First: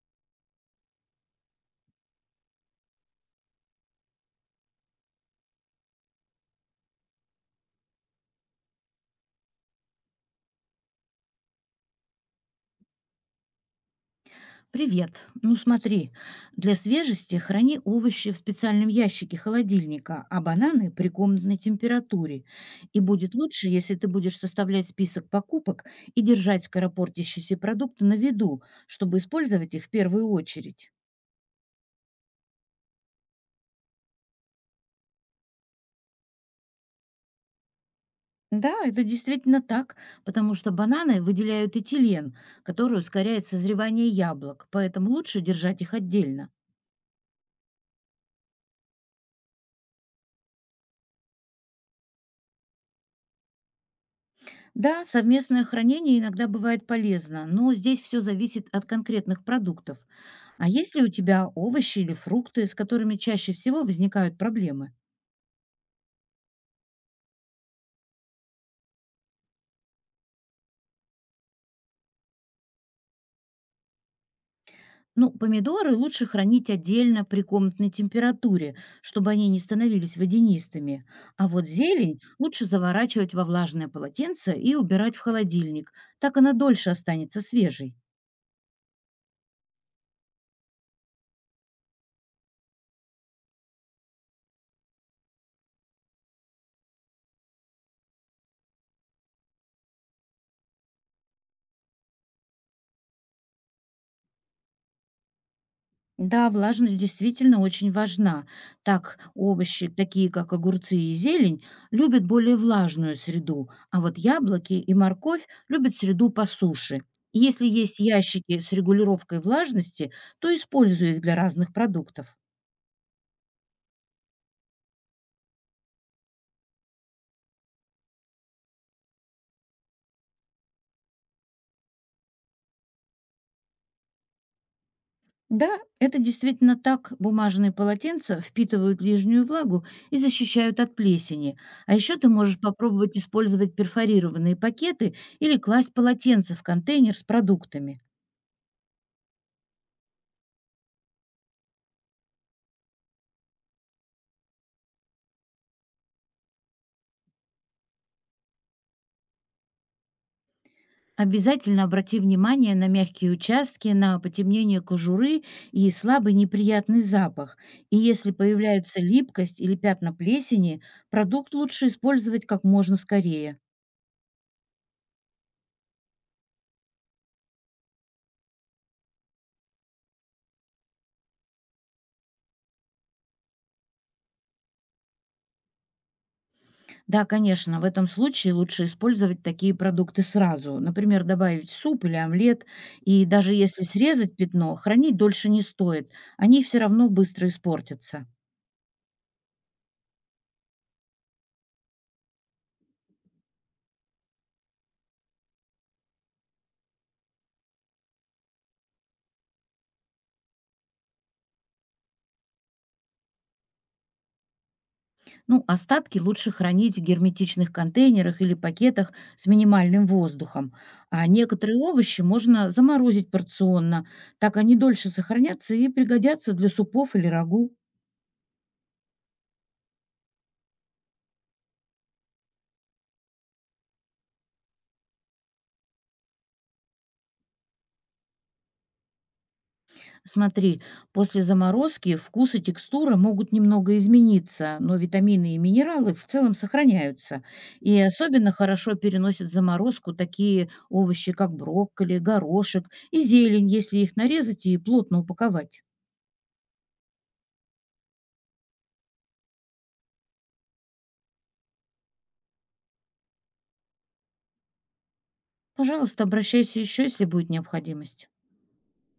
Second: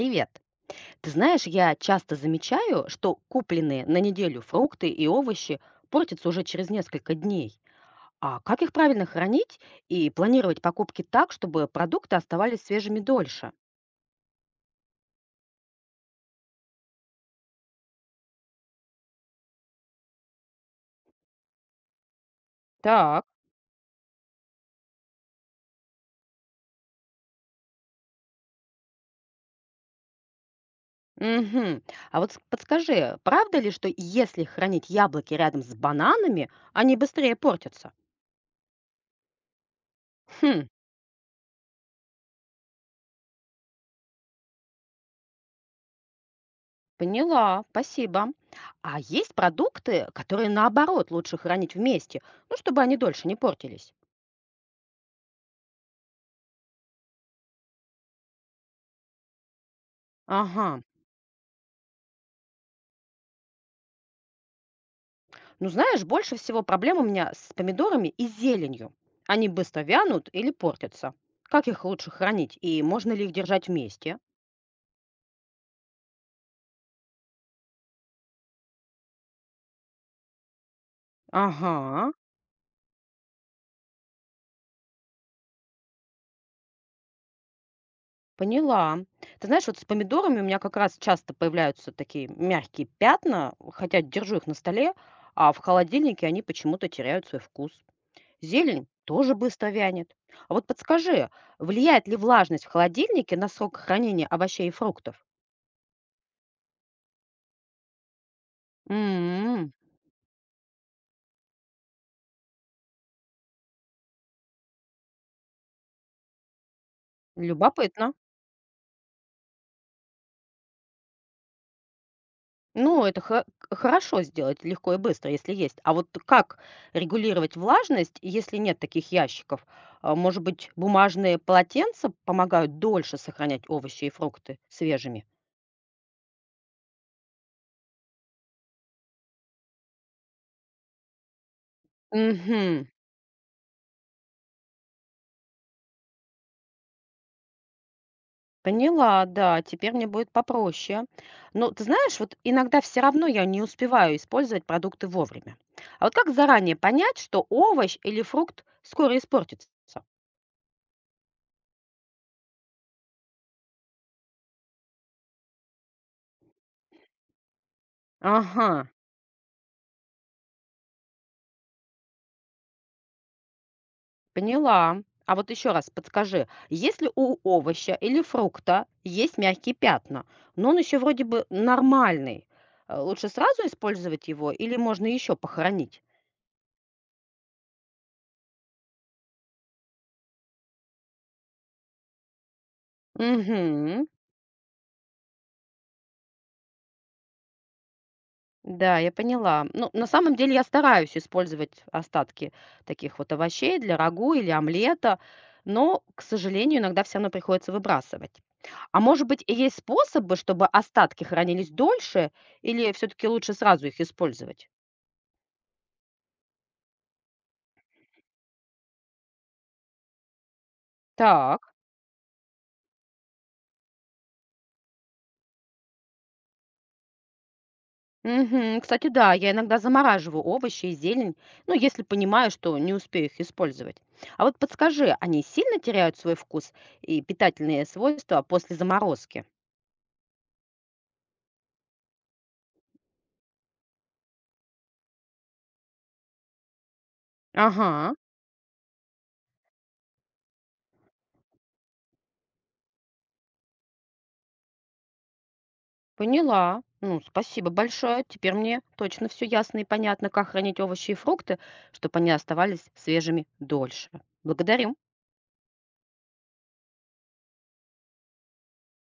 Привет. Ты знаешь, я часто замечаю, что купленные на неделю фрукты и овощи портятся уже через несколько дней. А как их правильно хранить и планировать покупки так, чтобы продукты оставались свежими дольше? Привет. Ну смотри, для свежести храни овощи в специальном ящике холодильника, а бананы при комнатной температуре. И Так. будет лучше, если ты будешь составлять список покупок и держать скоропортящиеся продукты на виду, чтобы использовать их в первую очередь. Угу. А вот подскажи, правда ли, что если хранить яблоки рядом с бананами, они быстрее портятся? Да, это действительно так, потому Хм, что бананы выделяют этилен, который ускоряет созревание яблок, поэтому лучше держать их отдельно. поняла, спасибо. А есть продукты, которые наоборот лучше хранить вместе, ну, чтобы они дольше не портились. Да, совместное хранение иногда бывает полезно, но здесь все зависит от конкретных продуктов. А Ага. есть ли у тебя овощи или фрукты, с которыми чаще всего возникают проблемы? Ну, знаешь, больше всего проблем у меня с помидорами и зеленью. Они быстро вянут или портятся. Как их лучше хранить и можно ли их держать вместе? Ну, помидоры лучше хранить отдельно при комнатной температуре, чтобы они не становились водянистыми. А вот Ага, зелень лучше заворачивать во влажное полотенце и убирать в холодильник. Так она дольше останется свежей. поняла. Ты знаешь, вот с помидорами у меня как раз часто появляются такие мягкие пятна, хотя держу их на столе, а в холодильнике они почему-то теряют свой вкус. Зелень тоже быстро вянет. А вот подскажи, влияет ли влажность в холодильнике на срок хранения овощей и фруктов? Да, влажность действительно очень важна. Так, М, овощи, такие как огурцы и зелень, любят более влажную среду, а вот яблоки и морковь любят среду по суше. И если есть любопытно. ящики с регулировкой влажности, то используй их для разных продуктов. Ну, это хо хорошо сделать легко и быстро, если есть. А вот как регулировать влажность, если нет таких ящиков? А, может быть, бумажные полотенца помогают дольше сохранять овощи и фрукты свежими? Да, это действительно так. Бумажные полотенца впитывают лишнюю влагу и защищают от плесени. А еще ты можешь Мгм. попробовать использовать перфорированные пакеты или класть полотенце в контейнер с продуктами. Поняла, да, теперь мне будет попроще. Но ты знаешь, вот иногда все равно я не успеваю использовать продукты вовремя. А вот как заранее понять, что овощ или фрукт скоро испортится? Обязательно обрати внимание на мягкие участки, на потемнение кожуры и слабый неприятный запах. И если Ага. появляется липкость или пятна плесени, продукт лучше использовать как можно скорее. Поняла. А вот еще раз подскажи, если у овоща или фрукта есть мягкие пятна, но он еще вроде бы нормальный, лучше сразу использовать его или можно еще похоронить? Да, конечно, в этом случае лучше использовать такие продукты сразу. Например, добавить в суп или омлет. И даже если Угу. срезать пятно, хранить дольше не стоит. Они все равно быстро испортятся. Да, я поняла. Ну, на самом деле я стараюсь использовать остатки таких вот овощей для рагу или омлета, но, к сожалению, иногда все равно приходится выбрасывать. А может быть, и есть способы, чтобы остатки хранились дольше, или все-таки лучше сразу их использовать? Ну, остатки лучше хранить в герметичных контейнерах или пакетах с минимальным воздухом, а Так. некоторые овощи можно заморозить порционно, так они дольше сохранятся и пригодятся для супов или рагу. Мгм. Кстати, да, я иногда замораживаю овощи и зелень, ну, если понимаю, что не успею их использовать. А вот подскажи, они сильно теряют свой вкус и питательные свойства после заморозки? Смотри, после заморозки вкус и текстура могут немного измениться, но витамины и минералы в целом сохраняются. И Ага, особенно хорошо переносят заморозку такие овощи, как брокколи, горошек и зелень, если их нарезать и плотно упаковать. поняла. Ну, спасибо большое. Теперь мне точно все ясно и понятно, как хранить овощи и фрукты, чтобы они оставались свежими дольше. Благодарю. Пожалуйста, обращайся еще, если будет необходимость.